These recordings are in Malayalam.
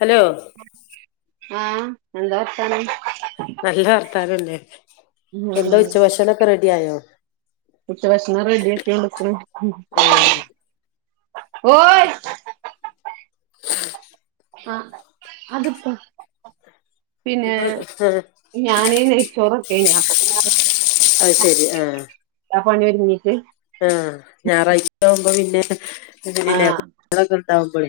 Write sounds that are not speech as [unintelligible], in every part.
ഹലോ ആ എന്താ വർത്താനം നല്ല വർത്താന ല്ലേ എന്താ ഉം ഉച്ചഭക്ഷണാക്കെ റെഡി ആയോ ഉച്ചഭക്ഷണം റെഡി ആക്കി കൊണ്ട് നിക്ക്ണു ഉം ഓയ് ആ അതിപ്പോ പിന്നെ എന്താ ആഹ് ഞാന് നൈച്ചോറ് ക്കേനീ അപ്പൊപിന്നെ അത് അത് ശെരി ഏ പണി ഒരുങ്ങീട്ട് ആ ഞായറാഴ്ച ആവുമ്പോ പിന്നെ അതുപിന്നെ ആഹ് കു ട്ട്യോ ളോക്കെ ഉണ്ടാവുമ്പോളെ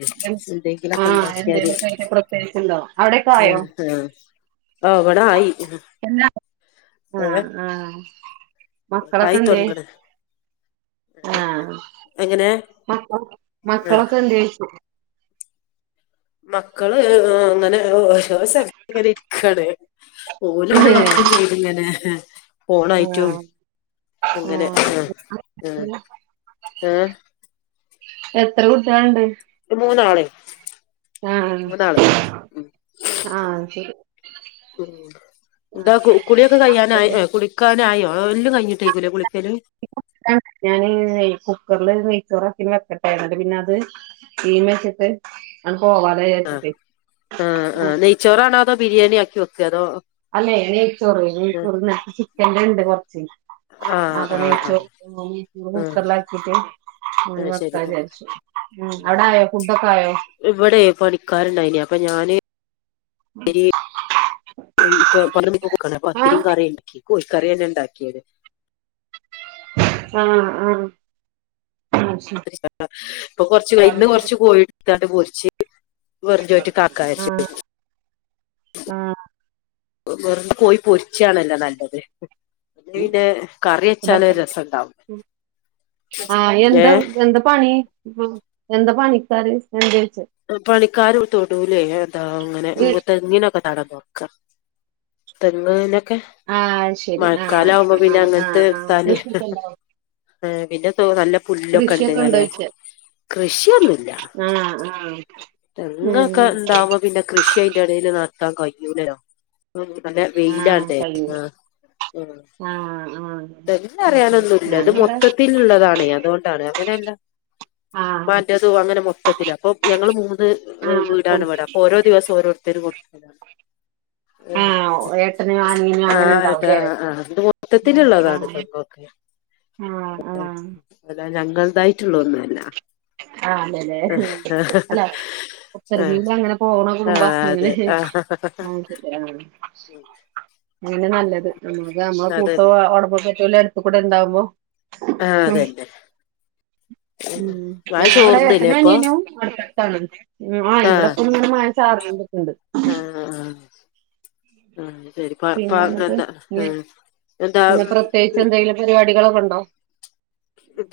എന്തെങ്കിലൊക്കെ ആഹ് ഉണ്ടാക്കിയാല് എന്തേലൊക്കെ ആയിട്ട് പ്രത്യേകിച്ചുണ്ടോ അവിടെക്കെ ആ ആയോ ആ ഓ ഇവടെ ആയി ആ ആ ആയിതൊടങ്ങ്ന് ആ മക്ക ആഹ് മക്കളൊക്കെ എന്തേയ്‌ ച്ച മക്കള് അങ്ങനെ ഓരോ സ്ഥലത്ത് ഇങ്ങനെ ഇരിക്കാണ് ഓല് ഒലെ വർക്ക് ചെയ്തു ഇങ്ങനെ ഫോണായിട്ടും ആഹ് അങ്ങനെ ആ ആഹ് ആ ഏ എത്ര കുട്ട്യേല്ണ്ട് മൂന്നാള് ആ മൂന്നാള് ആ ശരി ഉം എന്താ കുളിയൊക്കെ കയ്യാനായി ഹസ്ബൻഡ് കുളിക്കാനായോ എല്ലും കഴിഞ്ഞിട്ടേക്കും ലെ കുളി ഇപ്പൊ വരാ ഞാൻ [unintelligible] കുക്കറില് നെയ്ച്ചോറാക്കി വെക്കട്ടെ ന്നട്ട് പിന്നെ തീമെച്ചിട്ട് ആണ്ട് ആ ആ ആ് നെയ്ച്ചോറാണോ അതോ ബിരിയാണി ആക്കി വെക്കേ അതോ അല്ലെ നെയ്ച്ചോറ് ആഹ് നെയ്‌ച്ചോറ് ഇന്നലത്തെ ചിക്കൻ ഉണ്ട് കൊറച്ച് ആ ആഹ് ആഹ് നെയ്‌ച്ചോറ് ആഹ് കുക്കറിൽ ആക്കീട്ട് ങ്ങനെ ആഹ് ശരി വെക്കാ ആഹ് വിചാരിച്ചു ഉം അവിട ആയോ ഫുഡഡൊക്കെ ആയോ പണിക്കാര് ഉണ്ടായീനി അപ്പോ ഉം ഇപ്പൊ [unintelligible] പത്തിരിയും കറി ഉണ്ടാക്കി കോഴിക്കറിന്നെ ഇണ്ടാക്കിയത് ആ ആ [unintelligible] ഇപ്പൊ കൊറച്ച് ഇന്ന് കൊറച്ച് കോയിട് ത്താണ്ട് പോരിച്ച് വെറുഞ്ചോറ്റ്ക്ക് ആക്കാജാരിച്ചു ആ വെറും കോ യി പൊരിച്ചണല്ലോ നല്ലത് പിന്നെ അയ്‌ന്റെ കറി വെച്ചാല് രസുണ്ടാവും ആ എന്താ എന്താ പണി എന്താ പണിക്കാറ് എന്ത് വെച്ച് പണിക്കാര് തൊടൂല് അതാ അങ്ങനെ വീ തെങ്ങിനൊക്കെ തടം തോർക്കാ തെങ്ങ്നൊക്കെ ആഹ് ശരി മഴക്കാല ആഹ് ആകുമ്പോ പിന്നെ ആഹ് അങ്ങനത്തെ ആഹ് ഇ ആഹ് ട്ടാല് കൃഷിയൊക്കെ ഉണ്ടോ ഏ പിന്നെ നല്ല പുല്ലൊക്കെ ഉണ്ട് കൃഷിയൊക്കെ ങ്ങനെ ഉണ്ടോയ്ച്ച കൃഷിയൊന്നുല്ല ആഹ് ആഹ് ഉം തെങ്ങൊക്കെ ഇണ്ടാവുമ്പോ പിന്നെ കൃഷി അയിന്റെ ഇടൽ നടത്താൻ കഴിയൂലല്ലോ നല്ല ആഹ് വെയിലാണതേ കഴിയും ആ ഉം ആഹ് ആഹ് [unintelligible] അത് ശരി അറിയാനൊന്നുമല്ല അത് ഞാനിവിടെ മൊത്തത്തിലുള്ളതാണേ അതുകൊണ്ടാണ് അങ്ങനെ ല്ല ആഹ് മ്മാന്റേതും അങ്ങനെ മൊ മൊത്തത്തില് അപ്പൊ ഞങ്ങള് മൂന്ന് ആഹ് വീടാണ് കൊട് ഇവിടെ അപ്പൊ ഓരോ ദിവസം ഓരോരുത്തർ കൊടുക്കലാണ് ആഹ് ഏട്ടന് അനിയനും ആ അങ്ങനെ ആ ഉണ്ടാവുംല്ലേ ആ അത് മൊത്തത്തിലു ള്ളതാണ് ആഹ് തേങ്ങൊക്കെ ആഹ് ആഹ് അല്ല ഞങ്ങളതായിട്ടുള്ള ഒന്നും അല്ല ആ അല്ലല്ലെ അല്ല ഒത്തരു മേല് ആഹ് അങ്ങനെ പോണ ആഹ് കുടുംബാ ആഹ് അതെ അങ്ങനെ ആഹ് ആ ശരിയാ ആ അങ്ങനെ നല്ലത് നമ്മക്ക് നമ്മ കൂട്ടോ അതന്നെ ഒ ടപ്പപെറ്റോലോ അടുത്ത് കൂടെ ഉണ്ടാവുമ്പോ ആഹ് ഉം അതന്നെ ഉം മഴ ഞാൻ ഇവിടെ ചോർന്നില്ലേ ഏട്ടനും അ ഇപ്പൊ നിയനും അടുത്തടുത്താണ് ആ ഇവിടെപ്പോങ്ങനെ മഴച്ചാറിയോണ്ട്ക്ക് ണ്ട് ആ ആ ഉം ശരി പാ പിന്നെ പാ [unintelligible] എന്നിട്ട് എന്താ ഇനി എന്താ ഇന്ന് പ്രത്യേകിച്ച് [unintelligible] എന്തെങ്കിലും പരിപാടികളൊക്കെ ഉണ്ടോ?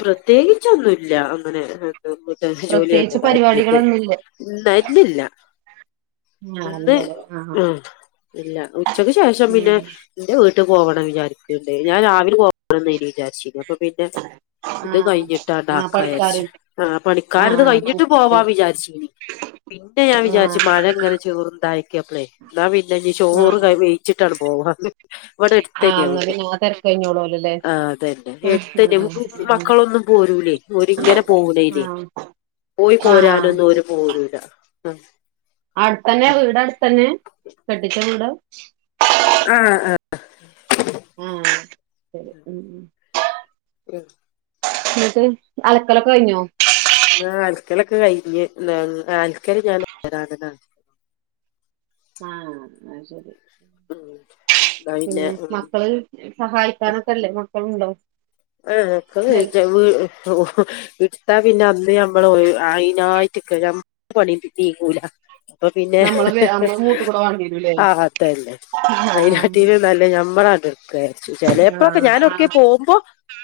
പ്രത്യേകിച്ചൊന്നുമല്ല അങ്ങനെ നമ്മട്ട ജോലിയല്ല പ്രത്യേകിച്ച് കാര്യായിട്ട് പരിപാടികളൊന്നുല്ല. ഇന്ന് ആഹ് ഇല്ലല്ലേ ആഹ് ആ ഇല്ല ഉച്ചക്ക് ശേഷം പിന്നെ എന്റെ വീട്ട ട്ട് പോവണം വിചാരിക്കണ്ട് ഞാൻ രാവിലെ പോകണംന്ന് വിചാരിച്ചീന അപ്പൊ പിന്നെ ഇത് ആഹ് ആഹ് കഴിഞ്ഞിട്ടാണ്ടാക്ക പണിക്കാര് വിചാരിച്ച ആഹ പണിക്കാര ഇത് ആഹ് കഴിഞ്ഞിട്ട് പോവാ പണിക്കാര് വിചാരിച്ചനി പിന്നെ ഞാൻ വിചാരിച്ചു ആഹ് മഴ ഇങ്ങനെ ചോറുന്തായക്ക അപ്പളെ എന്നാ പിന്നെ ചോറ് ആഹ് വെയ്ച്ചിട്ട് ഇവിടെ ആഹ് എടുത്തന്നെയ എന്നാ പിന്നെ ആ തെരക്ക് കഴിഞ്ഞോളൂലല്ലേ ആ വീട് എടുത്ത ആഹ് തന്നെയ മക്കളൊന്നും പോരൂലേ ഒരിങ്ങനാ പോകുന്നനെ ആഹ് പോയി ആഹ് പോരാനൊന്നും ഓര് പോരൂല അടുത്തന്നെ വീട് അടുത്തെന്ന കെട്ടിച്ച വീട് ആഹ ആഹ ആഹ ശരി ഉ ഉം എന്നിട്ട് അലക്കലൊക്കെ കഴിഞ്ഞോ അലക്കൊലെക്കെ കഴിഞ്ഞ് അലക്കൽ ഞാൻ ആഹ ആ ശരി പിന്നെ മക്കൾ സഹായിക്കാനൊക്കെല്ലേ മക്കളുണ്ടോ ആഹഒക വെടിക്കാ ഇടുത്താ പിന്ന ത് നമ്മള് അയിതിനായിട്ട് നിക്ക നമ്മള പണി നീങ്ങൂല അപ്പൊ പിന്നെ നമ്മളെ വേ നമ്മളെ മൂട്ട് കൂടെ വാണ്ടി വരൂല്ലേ ആ അതല്ലേ ആഹ് അയനാറ്റീൽ നമ്മള ച്ച ചിലപ്പോക്കെ ആഹ് ഞാൻ ഓട്ക്കെ ആഹ് പോകുമ്പോ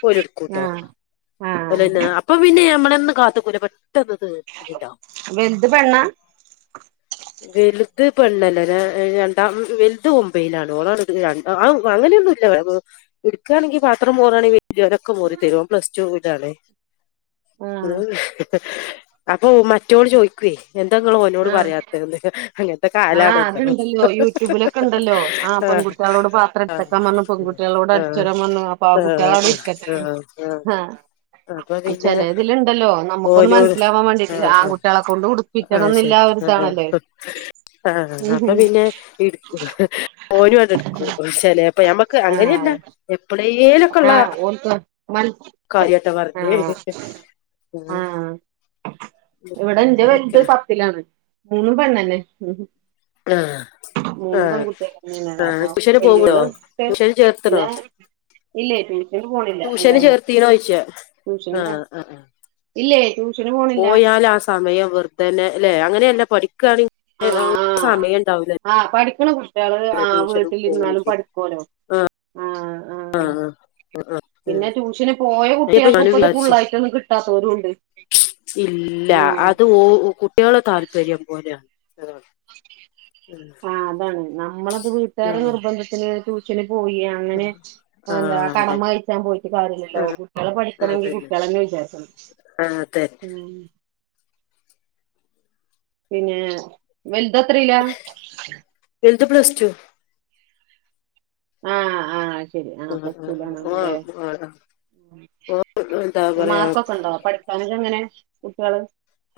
പ്പോഓല് എടുക്കൂട്ടോ ആഹ് ആഹ് അപ്പോപ്പിന്നെ നമ്മള ഒന്നും കാത്തുയ്ക്കൂല കിട്ടത് എണ്ടോ വലുത് പെണ്ണാ വലുത് പെണ്ണല്ല രണ്ടാം വലുത് ഒമ്പയിൽ ആണ് ഓളണേ എടുക്കുകണെങ്കി പാത്രം മോറാണെൽ വലിയവൻ ഒക മോറി തരും ഓന് പ്ലസ്ടുവിൽ ആണ് ഉ ആഹ് അപ്പൊ മറ്റൊൾ ചോയിക്കേ ന്താ ഇങ്ങൾ ഓനോട്‌ ആഹ് പറയാതെ അങ്ങനത്തെ ആഹ് കാലാണല്ലോ അത്ണ്ടല്ലോ യൂട്യൂബിലൊക്കെ ഉണ്ടല്ലോ ആഹ് ആഹ പെൺകുട്ടികളോട് പാത്രം ആ എടുത്തക്കാൻ പറഞ്ഞു പെൺകുട്ടികളോട് ആഹ അടിച്ചരാൻ പറഞ്ഞു അപ്പൊ ആ കുട്ടികൾ ആഹ ആഹ് ആഹ ചില ഇതിലുണ്ടല്ലോ നമുക്കൊന്ന് ഓനോട് മനസ്സിലാവാൻ വേണ്ടിട്ട് ആഹ് ആഹ് ആൺകുട്ടികളെ കൊണ്ട് ഉടുപ്പ കണന്നില്ലല്ല ഒരുതണല്ലേ സത്ത് ആഹ അപ്പൊ പിന്നെ എടുക്ക് ഓൻയാതെടുക്കും ചിലപ്പം ഞമ്മക്ക് അങ്ങനെ ആഹ് എപ്പേലുമൊകയുള്ള ആഹ് ഓൽക്ക് മൻ കാര്യാട്ടോ പറഞ്ഞ ആഹ് ഉഹ ആഹ് ഇവിടെ എന്റെ വലുത് പത്തിലാണ് മൂന്നും പെണ്ണന്നെ ഉ ആഹ് മൂന്നും ആഹ് പെൺകുട്ടികന്നടാ ആഹ് അപ്പൊ ട്യൂഷന് പോവോ വല്ലിയോള് ട്യൂഷന് ചേർത്തണോ പിന്നെ ഇല്ല ട്യൂഷന് പോണില്ല ട്യൂഷന് അല്ലെന്ന ചേർത്തീനോയ്ച്ചാ ഇല്ല ട്യൂഷ പോയാൽ ആ സമയം വെറുതെനല്ലേ അങ്ങനെ അല്ല പടിക്കണേൽ ആഹ് ആഹ് സമയം ഉണ്ടാവൂല ആഹ് പഠിക്കണ കുട്ടിയെൾ വീട്ടിൽ ഇരുന്നാലും പോവാണെങ്കില് പഠിക്കാല്ലോ ആഹ ആഹ് ആഹ് ആഹ് പിന്നെ ആഹ് ട്യൂഷന് പോയ അയ്നിപ്പ കുട്ടികൾക്ക് ഞാനും ഇപ്പത് വിചാരിച്ച് ഫുള്ളായിട്ട് കിട്ടാത്തൊരുണ്ട് ഇല്ല അത് ഓ കുട്ടികളെ താല്പര്യം പോലെ ആ അതാണ് നമ്മളത് വീട്ടുകാരുടെ ഉം നിർബന്ധത്തിന്ട്ട് പോയി അങ്ങനെ എന്താ ആഹ് ആഹ് ആഹ് അതെ കടമകഴിച്ചാൻ ആയിട്ട് പോയിട്ട് കാര്യല്ലോ കുട്ടികളെ ആഹ് പഠിക്കണെങ്കിൽ അതന്നെ കുട്ടികളെെ ആഹ് അതന്നെ [unintelligible] പിന്നെ വലുതെത്രെല ഇത് പ്ലസ് ടു ആഹ ആഹ് ശരി ആ ആഹ് ആഹ് പ്ലസ്ടുആണല്ലേ ആഹ് ആഹ് ഓ എന്താ പറയാ മാർക്കൊക്കെ ഉണ്ടോ പഠിക്കാനോക്കെങ്ങനെ കുട്ട്യാൾ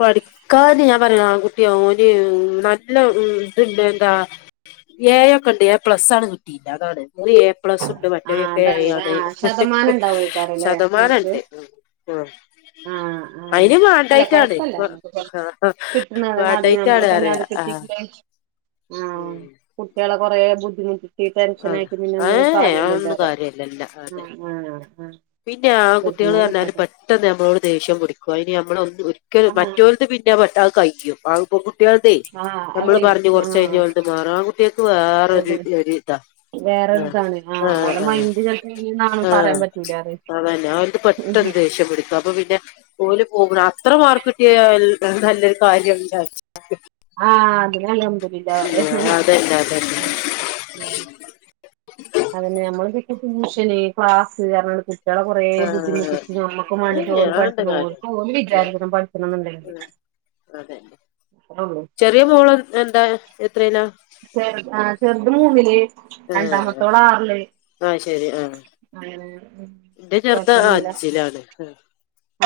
പഠിക്കാ ഞാൻ പറയ ആ കുട്ടിയ ന് നല്ല ഇത്ണ്ട് എന്താ ഏ ഒക്ക ഉണ്ട് ഏ പ്ലസ് ആണ് കിട്ടിയില്ല അതാണ് അ എ പ്ലസ് ഉണ്ട് ആ അതാണല്ലേ മറ്റൊക്കെയാണ് ആ ശതമാനം ഉണ്ടാവോയ്ക്കാരല്ലേ ശതമാനംണ്ട് ആ ആഹ ആഹ അല്ല കൊഴപ്പല്യ ഇപ്പൊ കിട്ടനെ മതി വേണ്ടായിട്ടാണ് നമ്മളപ്പോ അറിയ ഞാത ആഹ് കിട്ടില്ലേ ആഹ ഉം കുട്ടികളെ കൊറെ ബുദ്ധിമുട്ടി ടെൻഷൻ അതെ ആയിട്ട പിന്നെ ഒന്നും ഏഹ് കാര്യല്ലല്ല അതൊന്നും കാര്യല്ലല്ല അതെ ആ ആ ആ പിന്നെ ആ കുട്ടികൾ കിട്ടുന്നത് ഞ്ഞാൽ കിട്ടട്ടെ പെട്ടെന്ന് നമ്മളോട് ദേഷം പുടിക്കും അതിന് നമ്മള ഒ ഒരിക്കലൽ ആ മറ്റോരത്ത് പിന്നെ പെട്ട ന്ന് കഴിയും ആ പെക്കു കുട്ടികളത്തെേ ആ അത് നമ്മള് കഴിയും പറഞ്ഞ് ആ കൊറച്ച കഴിഞ്ഞഒലത് മാറും ആ കുട്ടികൾക്ക് വേറൊരു ഒരു ഒര് ആ വേറൊരിതാണ് ആ ആ ഓലെ മൈൻഡ് ചെലപ്പോ ഇങ്ങനെന്നാണ് ആ പറയാൻ പറ്റൂല അതന്നെ അവ പറയും പെട്ടെന്ന് ദേഷ്യം പിടിക്കുക അപ്പൊ പിന്നെ പോല പോകുമ്പോ അത്ര മാർ കിട്ടിയ നല്ല കാര്യം ചർച്ചും ആഹ അതി അതന്നെ [unintelligible] അതന്നെ നമ്മളെന്തൊക്കെ ട്യൂഷന് ക്ലാസ് ർഞാണ്ട്ക്കും കുട്ടികള കുറേ ബുദ്ധിമുട്ടിച്ച് നമ്മുക്ക് വേണ്ടിട്ട് ഓ അതന്നെ പഠിച്ചഓ ആഹ് ഏഹ് അതെന്താ കാര്യം വിചാരിക്കണം പഠിക്കണം എന്നുണ്ടെങ്കില് [unintelligible] അതെ ചെറിയ മോള് എന്താ എത്രേലാ ചെ ആ ചെറുത് മൂന്നില് ആഹ് രണ്ടാമത്തോളം ആറില്ലേ ആഹ് ശരി ആഹ് ആ എന്റെ ചെറുത അഞ്ചിലാണ്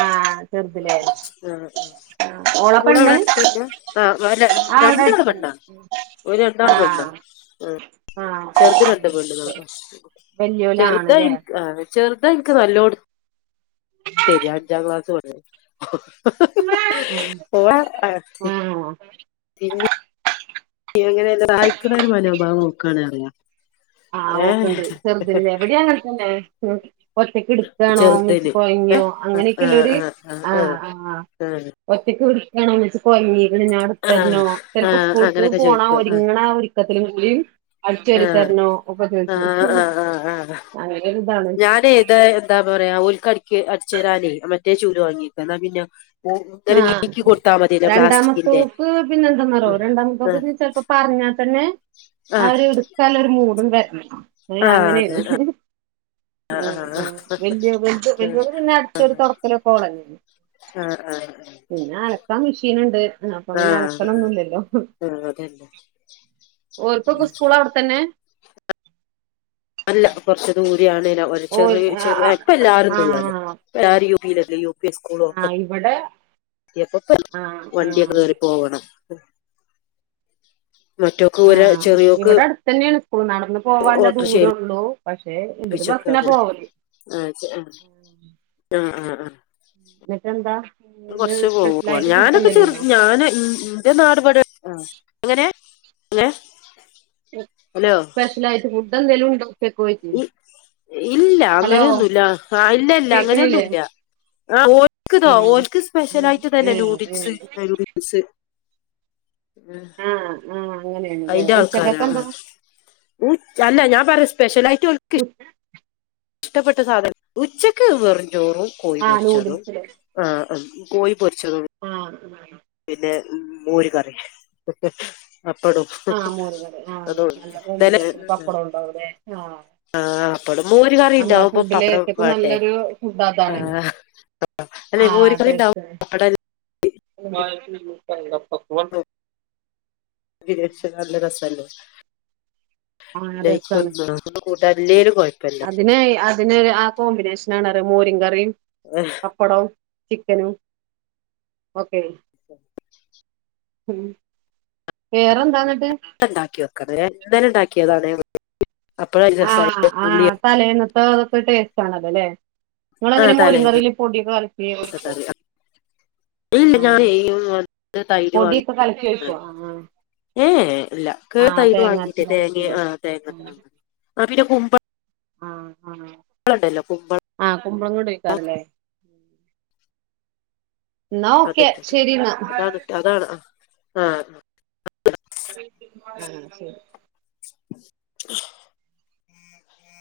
ആഹ് ചെറുതിലേ ആഹ ഉഹ ഉ ആഹ് ഓളെ സ്കൂള പെണ്ണ് എവിടെടുത്തന്നെ ആ ആഹ് അവിടെ രണ്ടാള് അടുത്തന്നെ പെണ്ണോ ഒരു രണ്ടാണം പെണ്ണാ ആഹ് ഉ ആഹ് ചെറുത് രണ്ട [unintelligible] വല്യോലാണ്ല്ലേ ചെറുതായിക് ചെറുതാ എനിക്ക് നല്ലോ തരി അഞ്ചാം ക്ലാസ് പോ ഹ് ഉം ഹ് ഹ് പോ ആഹ് പിന്നെ എങ്ങനെ ആായക്കുള്ള ഒരു മനോഭാവം നോക്കുകാണ് അറിയാം ആഹ് ഓക്കണ്ട് ചെറുതല്ല എവിടെ [unintelligible] ഒറ്റക് എടുക്കണോ മച്ച് ചെറുതിന് ഏഹ് പഴങ്ങിയോ ആഹ് അങ്ങനെയൊക്കെള്ളൊരു ആഹ് ആ ആഹ് ആ ആഹ് ആഹ് ഒറ്റയ്ക്ക് പിടിക്കണ വട്ടച്ച് കൊഴങ്ങി ഇ ഞ ആഹ് അടുത്തരണോ ചിലപ്പോ ആഹ് സ്കൂൾക്ക് അങ്ങനൊക്കെ പോണ ചോയിക്കും ആഹ് ഒരുങ്ങണ ഒരുരിക്കത്തിലും കൂടി അടിച്ചറിത്തരണോ ഒക്കെ ചോയിച്ചും ഞാൻ ഏത് എന്താ പറയാ ഒരുക്ക് അടി അടിച്ചുരാനേ മറ്റേ ചൂട് വാങ്ങിക്ക എന്നാ പിന്നെ ഇങ്ങനെ ആഹ നീക്കി കൊടുത്താ മതിയല്ലോ പ്ലാസ്റ്റിക്കിന്റെ രണ്ടാമത്തോക്ക് പിന്നെ എന്താെന്നാറോ രണ്ടാമത്തെ ആഹ് തോക്ക് ചപ്പോ പറഞ്ഞ അാൽ തന്നെ ആഹ് ആര് എടുക്കാല ഒരു മൂടും വരണം ആഹ് അതെ അങ്ങനെയാണ് ആ ആഹ് ആഹ് ആ വല്യത് ആഹ് ആഹ് ആഹ് വല്യ പിന്നെ അടിച്ചൊരു തുടക്കലൊക്കന്നേ ആഹ ആ പിന്നെ അലക്കാ മെഷീൻ ഉണ്ട് ആ അപ്പൊ അങ്ങനെ ആഹ് അടക്കലൊന്നുംല്ലല്ലോ ആഹ് അതന്നെ ഓർപ്പ സ്കൂള അവിടെത്തന്നെ അല്ല കൊറച്ച ദൂര ആണേന ഓ ചെറിയ ചെറിയ ആഹ് ഇപ്പ എല്ലാരും ദൂടരുന്നു തിരളിയോ ആഹ ഇവിടെ പ്പപ്പ ആഹ് വണ്ടിയൊക്കെ ആഹ് കേറി പോകണം മറ്റൊക്ക് ഒരാ ആഹ് ചെറിയോക്ക് ഇവിടെ അടുത്ത് തന്നെയാണ് നടന്ന് പോവാല്ലേ ഓട്ടോറിക്ഷ ദൂരള്ളൂ പക്ഷെ എന്തരു ബസിന ഏൽപ്പിച്ചേക്കാണ് പോവലേ ആ ഇന്ന് കുറച്ച് പോവ സ്പെഷ്യലായിട്ട് ഫുഡ് ഞാനൊക്കെ എന്തേലും ചെറു ഉണ്ടോ ഞാന ഇന്റെ നാടപടി ആ എങ്ങനെ ങ്ങ സ്പഷലായിട്ട് ഫുഡ് ന്തേലും ഉണ്ടക്കയിട്ട ഇല്ല അങ്ങനെയൊന്നുമല്ല ആ ഇല്ല ഇല്ല കേക്കണില്ലേ അങ്ങനെയൊന്നുമല്ല ആ ഓൽക്ക് ഇതോ ഉം ഓൽക്ക് ഉം സ്പെഷ്യൽ ആയിട്ട് തന്നെ ഏഹ് ഏഹ് നൂഡിൽസ് നൂഡിൽസ് ഉം ഉം അയിന്റെ ആൾക്കാരാ ആ അല്ല ഞാൻ പറയാ സ്പെഷ്യൽായിട്ട്ഷ ഇഷ്ടപ്പെട്ട സാധനം ഉച്ചക്ക് വെറുംചോറും കോഴ ആഹ് പൊരിച്ചതും കോഴ ആ പിന്നെ മോര് കറി അപ്പടും ആഹ് മോര് കറി ആഹ് നല്ല കോമ്പിനേഷൻ അതൊള്ളു പപ്പടം ഉണ്ടാവൂലേ ആഹ് ആ അപ്പളും മോര് നമ്മളെ കറിണ്ടാവുമ്പൊ ഫുഡില് പപ്പടും ഏറ്റക്കും വാണ്ടേ നല്ലൊരു ഫുഡ് ആ അതാണ് അല്ലെ മോര് കറിണ്ടാവും പക്ക നല്ല രസല്ലേ ആ രസമാണ് നെയ്ക്കൊന്ന് ഒന്നും കൂട്ടാനില്ലേലും കൊഴപ്പല്ല അതിനെ പിന്നെ ആ കോമ്പിനേഷന ആണ അ മോരി കറിയും പപ്പടവും ചിക്കനും ഓക്കെ ഉണ്ടാക്കി വെക്ക എന്ത ഉണ്ടാക്കിയതാണ് അപ്പഴ ആ രസായി ആ ഉള്ളിയും തലേന്നത്ത അതൊക്കെ ടേസ്റ്റ് ആണതല്ലെ ആ നിങ്ങളങ്ങനെ മോര് തലേന്ന് കറിൽ പൊടിയൊക്കെ കളിക്ക കറി ഇല്ല അത് തൈര് വാങ്ങി പൊടിയൊക്കെ കലക്കി വെക്കോ ഏ ഇല്ല കേ ത ഇത് വാങ്ങീട്ടേ കറി തേങ്ങ വെക്കൂലേ ആ തേങ്ങങ്ങ ആ പിന്നെ കുമ്പ ആ ആഹ് കുമ്പളടേക്കാരല്ലേ അത്ട്ട്ട്ട് ശരിന്നാ അതാണ്ട്ട് അതാണ് ആഹ് ആ ശരി